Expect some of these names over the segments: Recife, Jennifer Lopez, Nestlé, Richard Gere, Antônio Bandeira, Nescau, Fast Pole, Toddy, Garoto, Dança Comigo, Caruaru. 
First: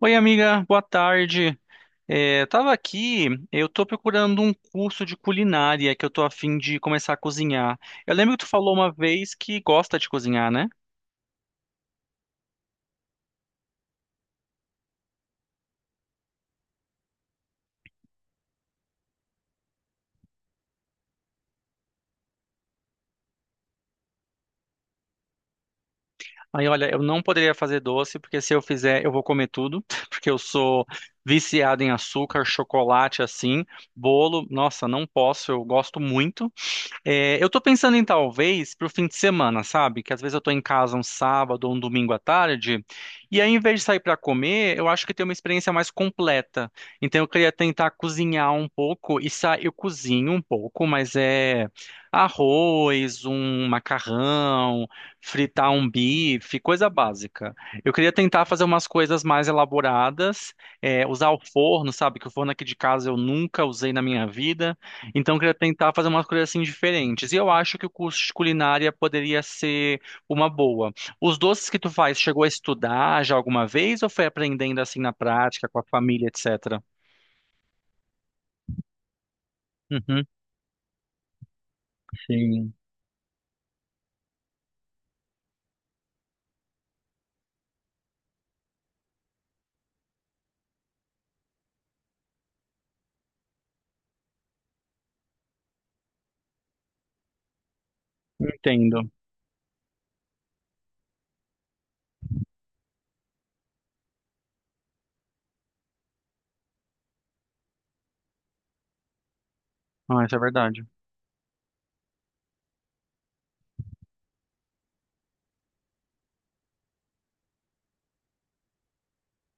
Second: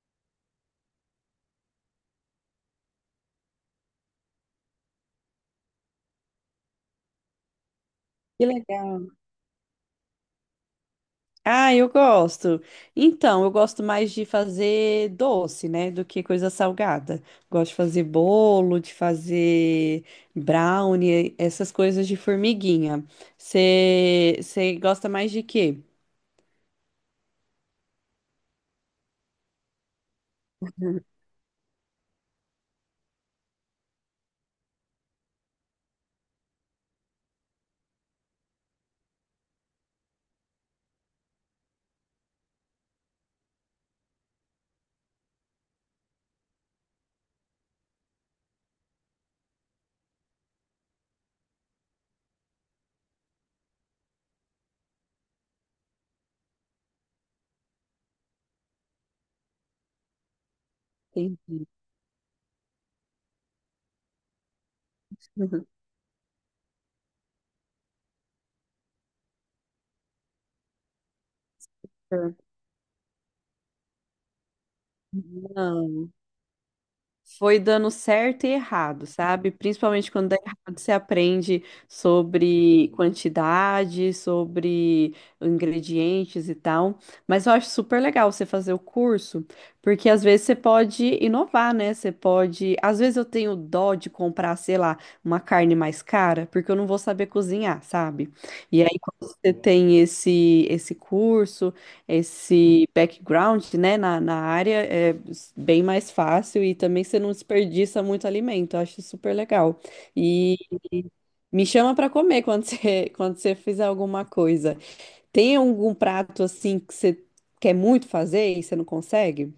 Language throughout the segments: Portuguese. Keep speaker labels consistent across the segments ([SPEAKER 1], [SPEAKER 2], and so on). [SPEAKER 1] Oi, amiga, boa tarde. Tava aqui, eu tô procurando um curso de culinária que eu tô a fim de começar a cozinhar. Eu lembro que
[SPEAKER 2] Que
[SPEAKER 1] tu falou uma
[SPEAKER 2] legal.
[SPEAKER 1] vez que gosta de cozinhar, né?
[SPEAKER 2] Ah, eu gosto. Então, eu gosto mais de fazer doce, né, do que coisa salgada. Gosto de fazer bolo, de fazer brownie, essas coisas de formiguinha. Você gosta mais de quê?
[SPEAKER 1] Aí, olha, eu não poderia fazer doce, porque se eu fizer, eu vou comer tudo, porque eu sou
[SPEAKER 2] Uhum.
[SPEAKER 1] viciado em açúcar, chocolate, assim, bolo. Nossa, não posso, eu gosto muito. Eu tô pensando em talvez pro fim de semana, sabe? Que às vezes eu tô em casa um sábado ou um domingo à tarde, e aí em vez de sair pra comer, eu acho que tem uma experiência mais completa. Então eu queria tentar cozinhar um pouco e eu cozinho um pouco, mas é arroz, um macarrão, fritar um bife, coisa básica. Eu queria tentar fazer umas coisas mais elaboradas, usar o
[SPEAKER 2] Entendi.
[SPEAKER 1] forno, sabe? Que o forno aqui de casa eu nunca usei na minha vida. Então, eu queria tentar fazer umas coisas assim diferentes. E eu acho que o curso de culinária poderia ser uma boa. Os doces que tu faz, chegou a estudar já alguma vez ou foi aprendendo assim na prática, com a
[SPEAKER 2] Não.
[SPEAKER 1] família, etc?
[SPEAKER 2] Foi dando certo e errado, sabe? Principalmente
[SPEAKER 1] Uhum,
[SPEAKER 2] quando dá errado, você aprende
[SPEAKER 1] sim.
[SPEAKER 2] sobre quantidade, sobre ingredientes e tal. Mas eu acho super legal você fazer o curso, porque às vezes você pode inovar, né? Você pode. Às vezes eu tenho dó de comprar, sei lá, uma carne mais cara, porque eu não vou saber cozinhar, sabe? E
[SPEAKER 1] Entendo.
[SPEAKER 2] aí, quando você tem esse curso, esse background, né, na área, é bem mais fácil, e também você não desperdiça muito alimento. Eu acho super legal.
[SPEAKER 1] Ah, isso é
[SPEAKER 2] E
[SPEAKER 1] verdade.
[SPEAKER 2] me chama para comer quando quando você fizer alguma coisa. Tem algum prato assim que você quer muito fazer e você não consegue?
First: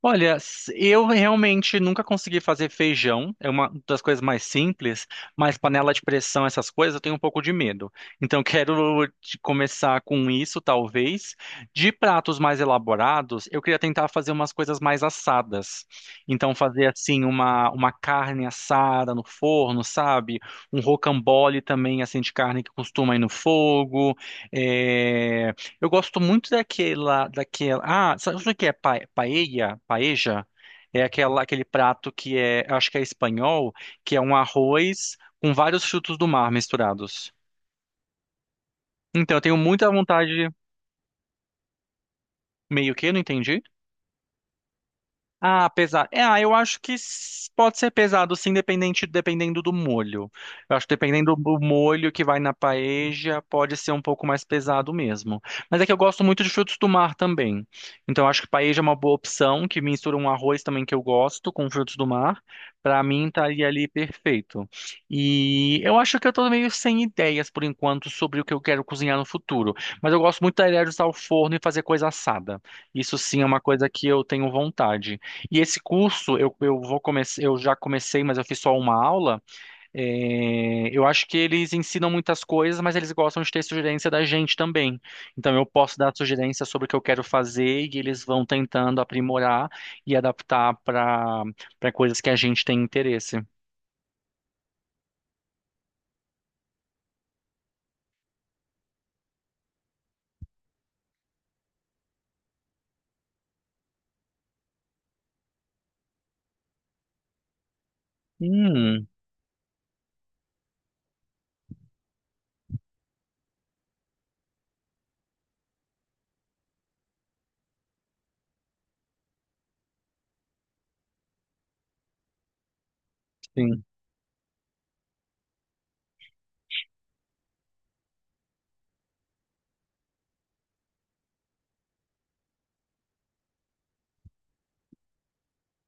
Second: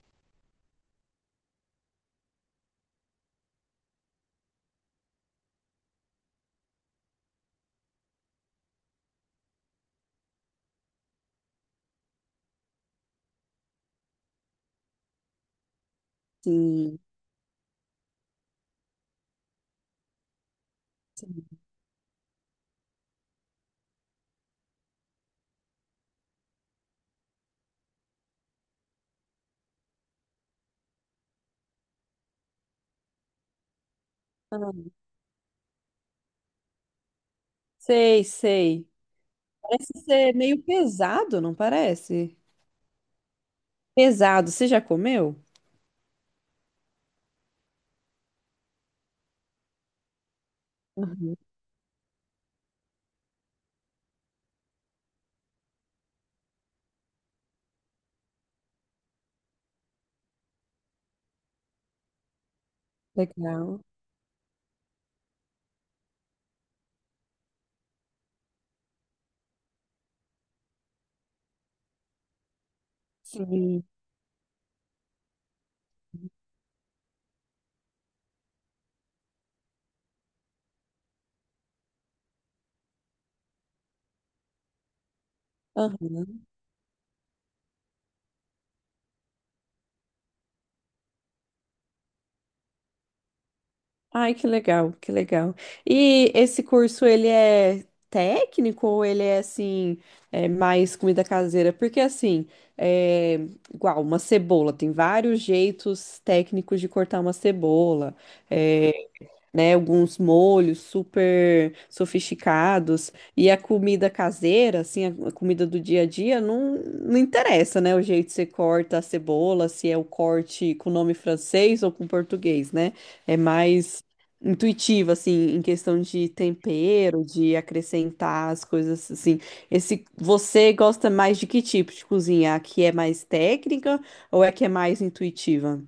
[SPEAKER 1] Olha, eu realmente nunca consegui fazer feijão, é uma das coisas mais simples, mas panela de pressão, essas coisas, eu tenho um pouco de medo. Então, quero começar com isso, talvez. De pratos mais elaborados, eu queria tentar fazer umas coisas mais assadas. Então, fazer
[SPEAKER 2] Sim.
[SPEAKER 1] assim, uma carne assada no forno, sabe? Um rocambole também, assim, de carne que costuma ir no fogo. eh, eu gosto muito daquela. Ah, sabe o que é paella? Paeja? É aquela, aquele prato que é, acho que é espanhol, que é um
[SPEAKER 2] Ah,
[SPEAKER 1] arroz com vários frutos do mar misturados.
[SPEAKER 2] sei, sei.
[SPEAKER 1] Então, eu tenho muita
[SPEAKER 2] Parece ser
[SPEAKER 1] vontade,
[SPEAKER 2] meio pesado, não parece?
[SPEAKER 1] meio que, não entendi.
[SPEAKER 2] Pesado. Você já comeu?
[SPEAKER 1] Ah, pesado. Eu acho que pode ser pesado, sim, dependendo do molho. Eu acho que dependendo do molho que vai na paeja, pode ser um pouco mais pesado mesmo. Mas é que eu gosto muito de frutos do mar também. Então, eu acho que paeja é uma boa opção, que mistura um arroz também que eu gosto com frutos do mar. Pra mim, estaria
[SPEAKER 2] Legal.
[SPEAKER 1] ali perfeito. E eu acho que eu tô meio sem ideias, por enquanto, sobre o que eu quero cozinhar no futuro. Mas eu gosto muito da ideia de usar o forno e fazer coisa assada. Isso sim é uma
[SPEAKER 2] Sim.
[SPEAKER 1] coisa que eu tenho vontade. E esse curso eu vou começar, eu já comecei, mas eu fiz só uma aula. Eu acho que eles ensinam muitas coisas, mas eles gostam de ter sugerência da gente também. Então eu posso dar
[SPEAKER 2] Aham.
[SPEAKER 1] sugerência sobre o que eu quero fazer e eles vão tentando aprimorar e adaptar para coisas que a gente tem interesse.
[SPEAKER 2] Ai, que legal, que legal. E esse curso, ele é técnico ou ele é, assim, mais comida caseira? Porque, assim, é, igual uma cebola, tem vários jeitos técnicos de cortar uma cebola.
[SPEAKER 1] Hum,
[SPEAKER 2] É, né? Alguns molhos super sofisticados. E a comida caseira, assim, a comida do dia a dia, não, não interessa, né? O jeito que você corta a cebola, se é o corte com nome francês ou com português, né? É
[SPEAKER 1] sim.
[SPEAKER 2] mais intuitivo, assim, em questão de tempero, de acrescentar as coisas, assim. Você gosta mais de que tipo de cozinha? A que é mais técnica, ou é que é mais intuitiva?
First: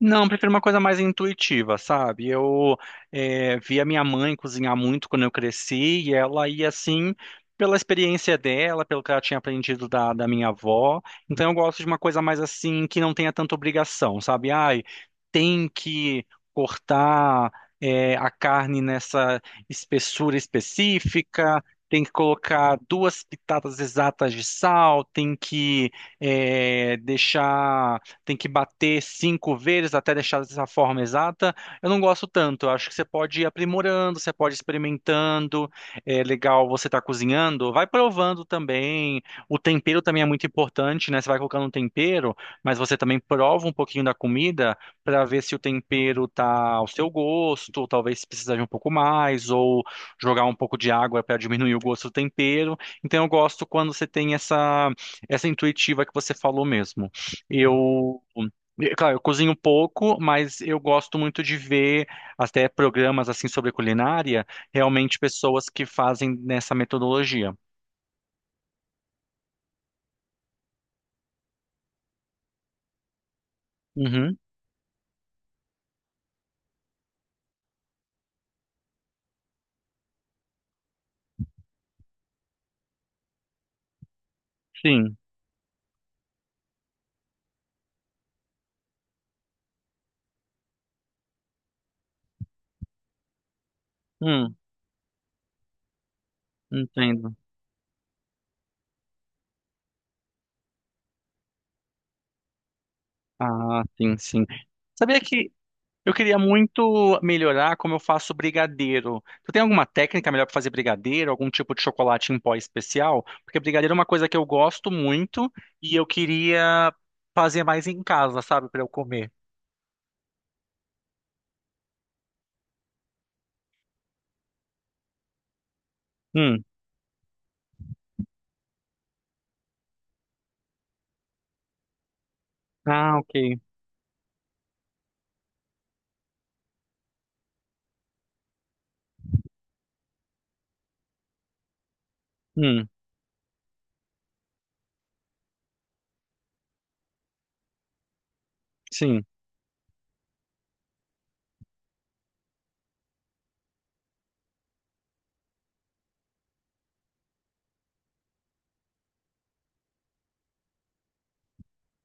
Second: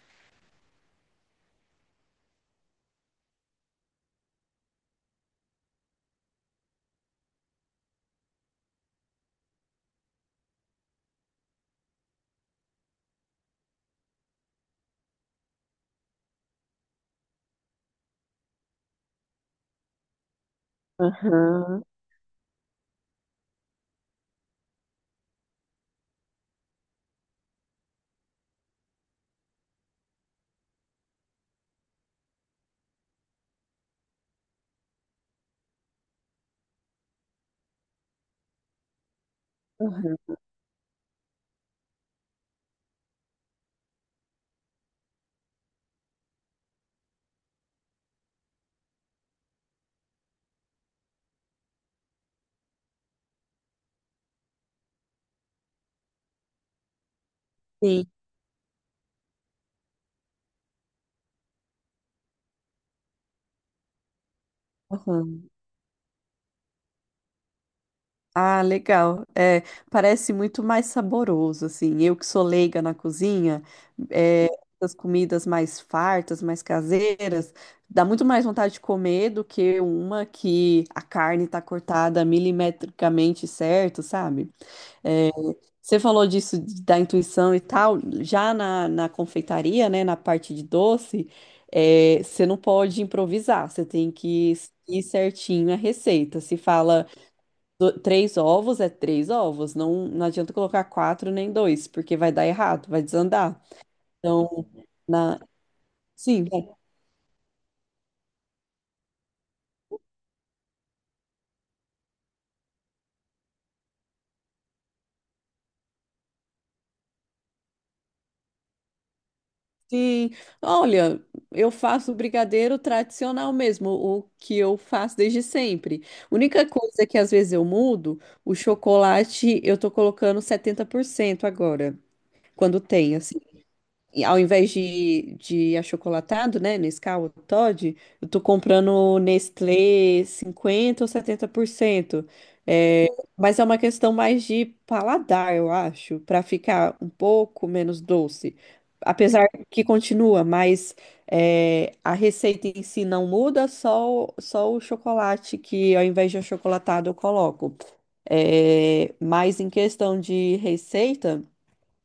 [SPEAKER 1] Não, eu prefiro uma coisa mais intuitiva, sabe? Via minha mãe cozinhar muito quando eu cresci e ela ia assim pela experiência dela, pelo que ela tinha aprendido da minha avó. Então eu gosto de uma coisa mais assim que não tenha tanta obrigação, sabe? Ai, tem que cortar a carne nessa espessura específica. Tem que colocar duas pitadas exatas de sal, tem que deixar tem que bater cinco vezes até deixar dessa forma exata. Eu não gosto tanto. Eu acho que você pode ir aprimorando, você pode ir experimentando. É legal você estar cozinhando, vai provando também. O tempero também é
[SPEAKER 2] Aham,
[SPEAKER 1] muito importante, né? Você vai colocando um tempero, mas você também prova um pouquinho da comida para ver se o tempero tá ao seu gosto, ou talvez precisar de um pouco mais, ou jogar um pouco de água para diminuir o gosto do tempero. Então eu gosto quando você tem essa intuitiva que você falou mesmo.
[SPEAKER 2] Sim.
[SPEAKER 1] Eu, claro, eu cozinho um pouco, mas eu gosto muito de ver até programas assim sobre culinária, realmente
[SPEAKER 2] aham.
[SPEAKER 1] pessoas que fazem nessa metodologia.
[SPEAKER 2] Ah, legal. É, parece muito mais saboroso, assim. Eu que sou leiga na cozinha,
[SPEAKER 1] Uhum,
[SPEAKER 2] é, essas comidas mais fartas, mais caseiras, dá muito mais vontade de comer do que uma que a carne tá cortada milimetricamente certo, sabe?
[SPEAKER 1] sim.
[SPEAKER 2] É, você falou disso da intuição e tal. Já na confeitaria, né, na parte de doce, você não pode improvisar, você tem que
[SPEAKER 1] Hum,
[SPEAKER 2] ir certinho a receita. Se fala
[SPEAKER 1] entendo.
[SPEAKER 2] três ovos é três ovos, não, não adianta colocar quatro nem dois, porque vai dar errado, vai desandar.
[SPEAKER 1] Ah, sim, sim.
[SPEAKER 2] Então,
[SPEAKER 1] Sabia
[SPEAKER 2] na...
[SPEAKER 1] que eu queria
[SPEAKER 2] sim,
[SPEAKER 1] muito melhorar como eu faço brigadeiro. Tu tem alguma técnica melhor para fazer brigadeiro, algum tipo de chocolate em pó especial? Porque brigadeiro é uma coisa que eu gosto muito e eu queria fazer mais em casa, sabe, para eu comer.
[SPEAKER 2] sim. Olha, eu faço brigadeiro tradicional mesmo, o que eu faço desde sempre.
[SPEAKER 1] Hum.
[SPEAKER 2] Única coisa que às vezes eu mudo, o chocolate eu tô colocando 70% agora, quando tem,
[SPEAKER 1] Ah,
[SPEAKER 2] assim.
[SPEAKER 1] ok.
[SPEAKER 2] E ao invés de achocolatado, né, Nescau ou Toddy, eu tô comprando Nestlé 50 ou 70%.
[SPEAKER 1] Hum,
[SPEAKER 2] É, mas é uma questão mais de paladar, eu acho, para ficar um pouco menos doce.
[SPEAKER 1] sim.
[SPEAKER 2] Apesar que continua, mas a receita em si não muda, só, só o chocolate, que ao invés de achocolatado eu coloco. É, mas em questão de receita,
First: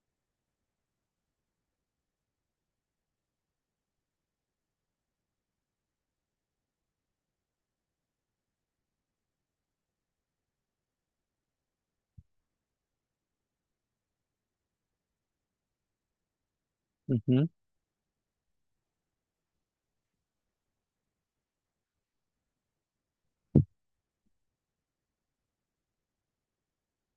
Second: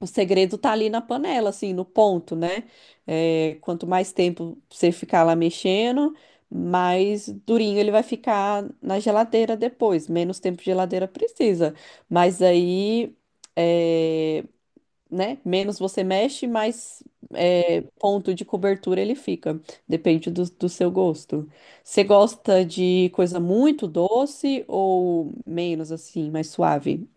[SPEAKER 2] o segredo tá ali na panela, assim, no ponto, né? É, quanto mais tempo você ficar lá mexendo, mais durinho ele vai ficar na geladeira depois. Menos tempo de geladeira precisa. Mas aí, é, né? Menos você mexe, mais
[SPEAKER 1] Uhum.
[SPEAKER 2] ponto de cobertura ele fica. Depende do seu gosto. Você gosta de coisa muito doce, ou menos, assim, mais suave?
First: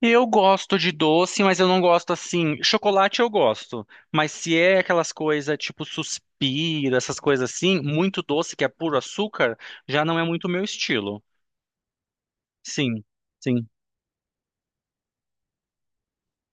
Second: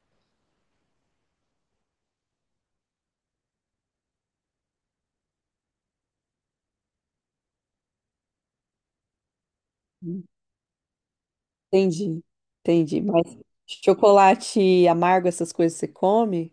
[SPEAKER 1] Eu gosto de doce, mas eu não gosto assim. Chocolate eu gosto, mas se é aquelas coisas tipo suspiro, essas coisas assim, muito doce que é puro açúcar, já não é muito o meu estilo.
[SPEAKER 2] Entendi, entendi.
[SPEAKER 1] Sim,
[SPEAKER 2] Mas
[SPEAKER 1] sim.
[SPEAKER 2] chocolate amargo, essas coisas você come?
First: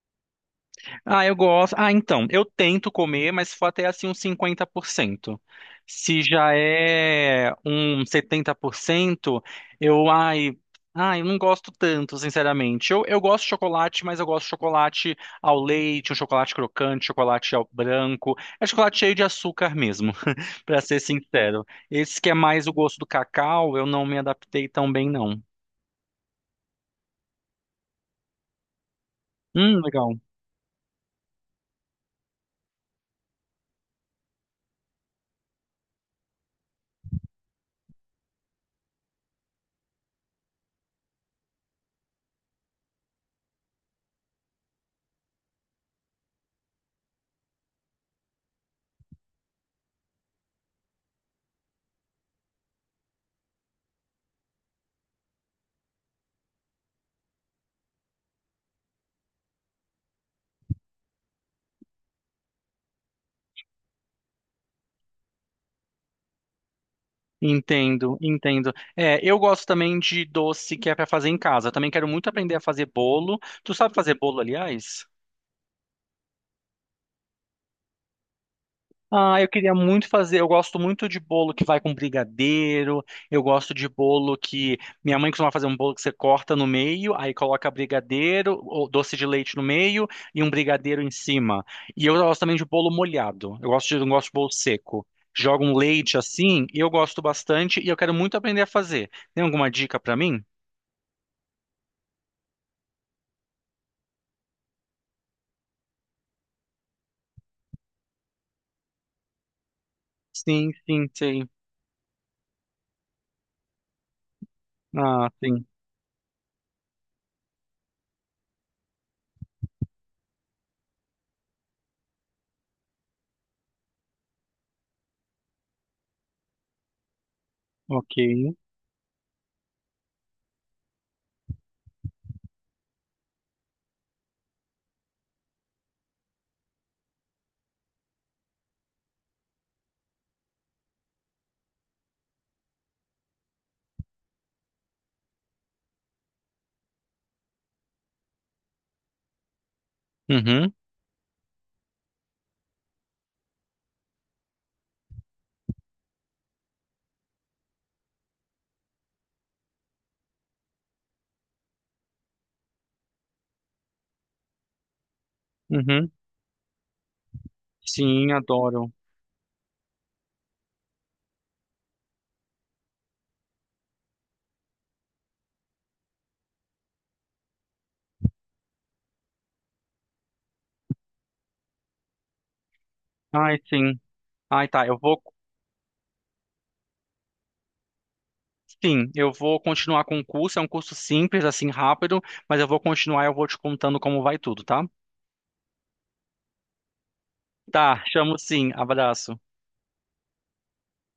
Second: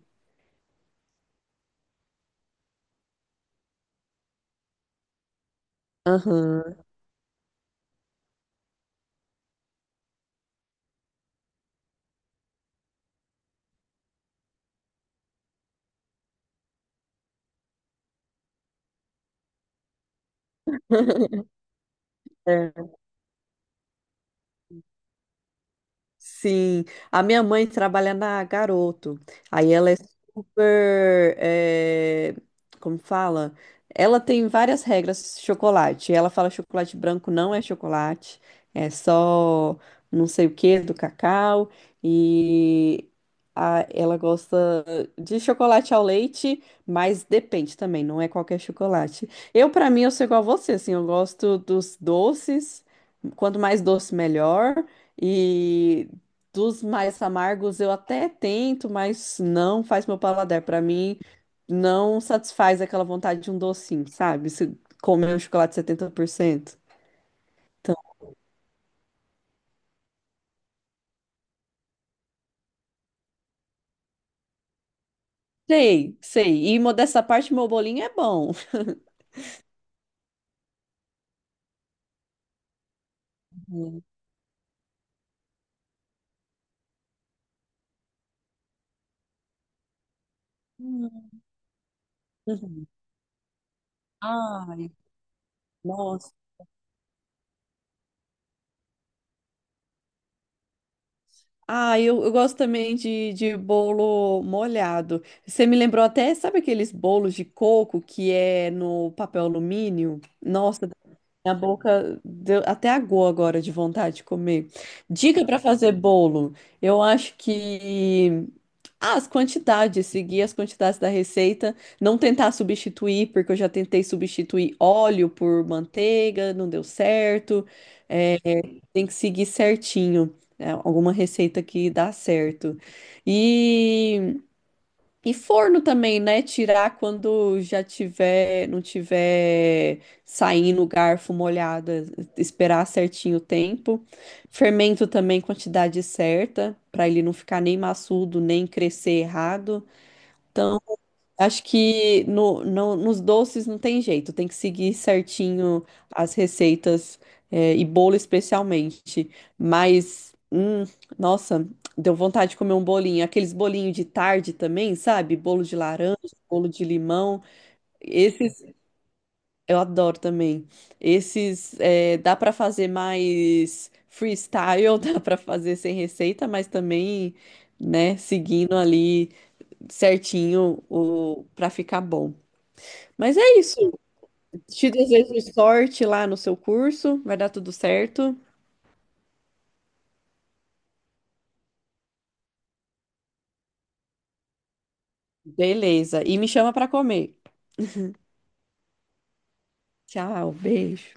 [SPEAKER 1] Ah, eu gosto. Ah, então, eu tento comer, mas se for até assim uns 50%. Se já
[SPEAKER 2] Aham.
[SPEAKER 1] é um 70%, eu, ai, ai, eu não gosto tanto, sinceramente. Eu gosto de chocolate, mas eu gosto de chocolate ao leite, um chocolate crocante, chocolate ao branco. É chocolate cheio de açúcar mesmo, pra ser sincero. Esse que é mais o
[SPEAKER 2] É.
[SPEAKER 1] gosto do cacau, eu não me adaptei tão bem, não.
[SPEAKER 2] Sim, a minha mãe trabalha na Garoto. Aí ela é
[SPEAKER 1] Legal.
[SPEAKER 2] super, como fala? Ela tem várias regras chocolate. Ela fala chocolate branco não é chocolate, é só não sei o que do cacau, e ela gosta de chocolate ao leite, mas depende também, não é qualquer chocolate. Eu, para mim, eu sou igual a você, assim, eu gosto dos doces, quanto mais doce melhor. E dos mais amargos eu até tento, mas não faz meu paladar. Pra mim, não satisfaz aquela vontade de um docinho, sabe? Se comer um chocolate 70%. Então,
[SPEAKER 1] Entendo, entendo. É, eu gosto também de doce que é para fazer em casa. Eu também quero muito aprender a fazer bolo. Tu sabe fazer bolo, aliás?
[SPEAKER 2] sei, sei. E mo dessa parte, meu bolinho é bom.
[SPEAKER 1] Ah, eu queria muito fazer. Eu gosto muito de bolo que vai com brigadeiro. Eu gosto de bolo que minha mãe costuma fazer um bolo que você corta no meio, aí coloca brigadeiro ou doce de leite no meio e um brigadeiro em
[SPEAKER 2] Uhum.
[SPEAKER 1] cima. E eu gosto também de
[SPEAKER 2] Uhum.
[SPEAKER 1] bolo molhado. Eu gosto de, não gosto de bolo
[SPEAKER 2] Ai,
[SPEAKER 1] seco. Joga um leite
[SPEAKER 2] nossa.
[SPEAKER 1] assim, eu gosto bastante e eu quero muito aprender a fazer. Tem alguma dica para mim?
[SPEAKER 2] Ah, eu gosto também de bolo molhado. Você me lembrou até, sabe aqueles bolos de coco que é no papel alumínio?
[SPEAKER 1] Sim,
[SPEAKER 2] Nossa,
[SPEAKER 1] sim, sei.
[SPEAKER 2] minha boca deu até aguou agora de vontade de comer.
[SPEAKER 1] Ah,
[SPEAKER 2] Dica para
[SPEAKER 1] sim.
[SPEAKER 2] fazer bolo. Eu acho que as quantidades, seguir as quantidades da receita, não tentar substituir, porque eu já tentei substituir óleo por manteiga, não deu certo.
[SPEAKER 1] Ok.
[SPEAKER 2] É, tem que seguir certinho, alguma receita que dá certo. E e forno também, né? Tirar quando já tiver, não tiver saindo o garfo molhado, esperar certinho o tempo. Fermento também, quantidade certa, para ele não ficar nem maçudo, nem crescer errado.
[SPEAKER 1] Uhum,
[SPEAKER 2] Acho que nos doces não tem jeito, tem que seguir certinho as receitas, e bolo especialmente. Mas, nossa, deu vontade de comer um bolinho. Aqueles bolinhos de tarde também, sabe? Bolo de
[SPEAKER 1] uhum.
[SPEAKER 2] laranja, bolo de limão.
[SPEAKER 1] Sim,
[SPEAKER 2] Esses
[SPEAKER 1] adoro.
[SPEAKER 2] eu adoro também. Esses, dá para fazer mais freestyle, dá para fazer sem receita, mas também, né, seguindo ali certinho para ficar bom. Mas
[SPEAKER 1] Ai,
[SPEAKER 2] é isso.
[SPEAKER 1] sim. Ai, tá.
[SPEAKER 2] Te
[SPEAKER 1] Eu vou.
[SPEAKER 2] desejo sorte lá no seu curso. Vai dar tudo certo.
[SPEAKER 1] Sim, eu vou continuar com o curso. É um curso simples, assim, rápido, mas eu vou continuar e eu vou te contando como vai tudo, tá?
[SPEAKER 2] Beleza. E me chama para comer.
[SPEAKER 1] Tá, chamo sim. Abraço.
[SPEAKER 2] Tchau, beijo.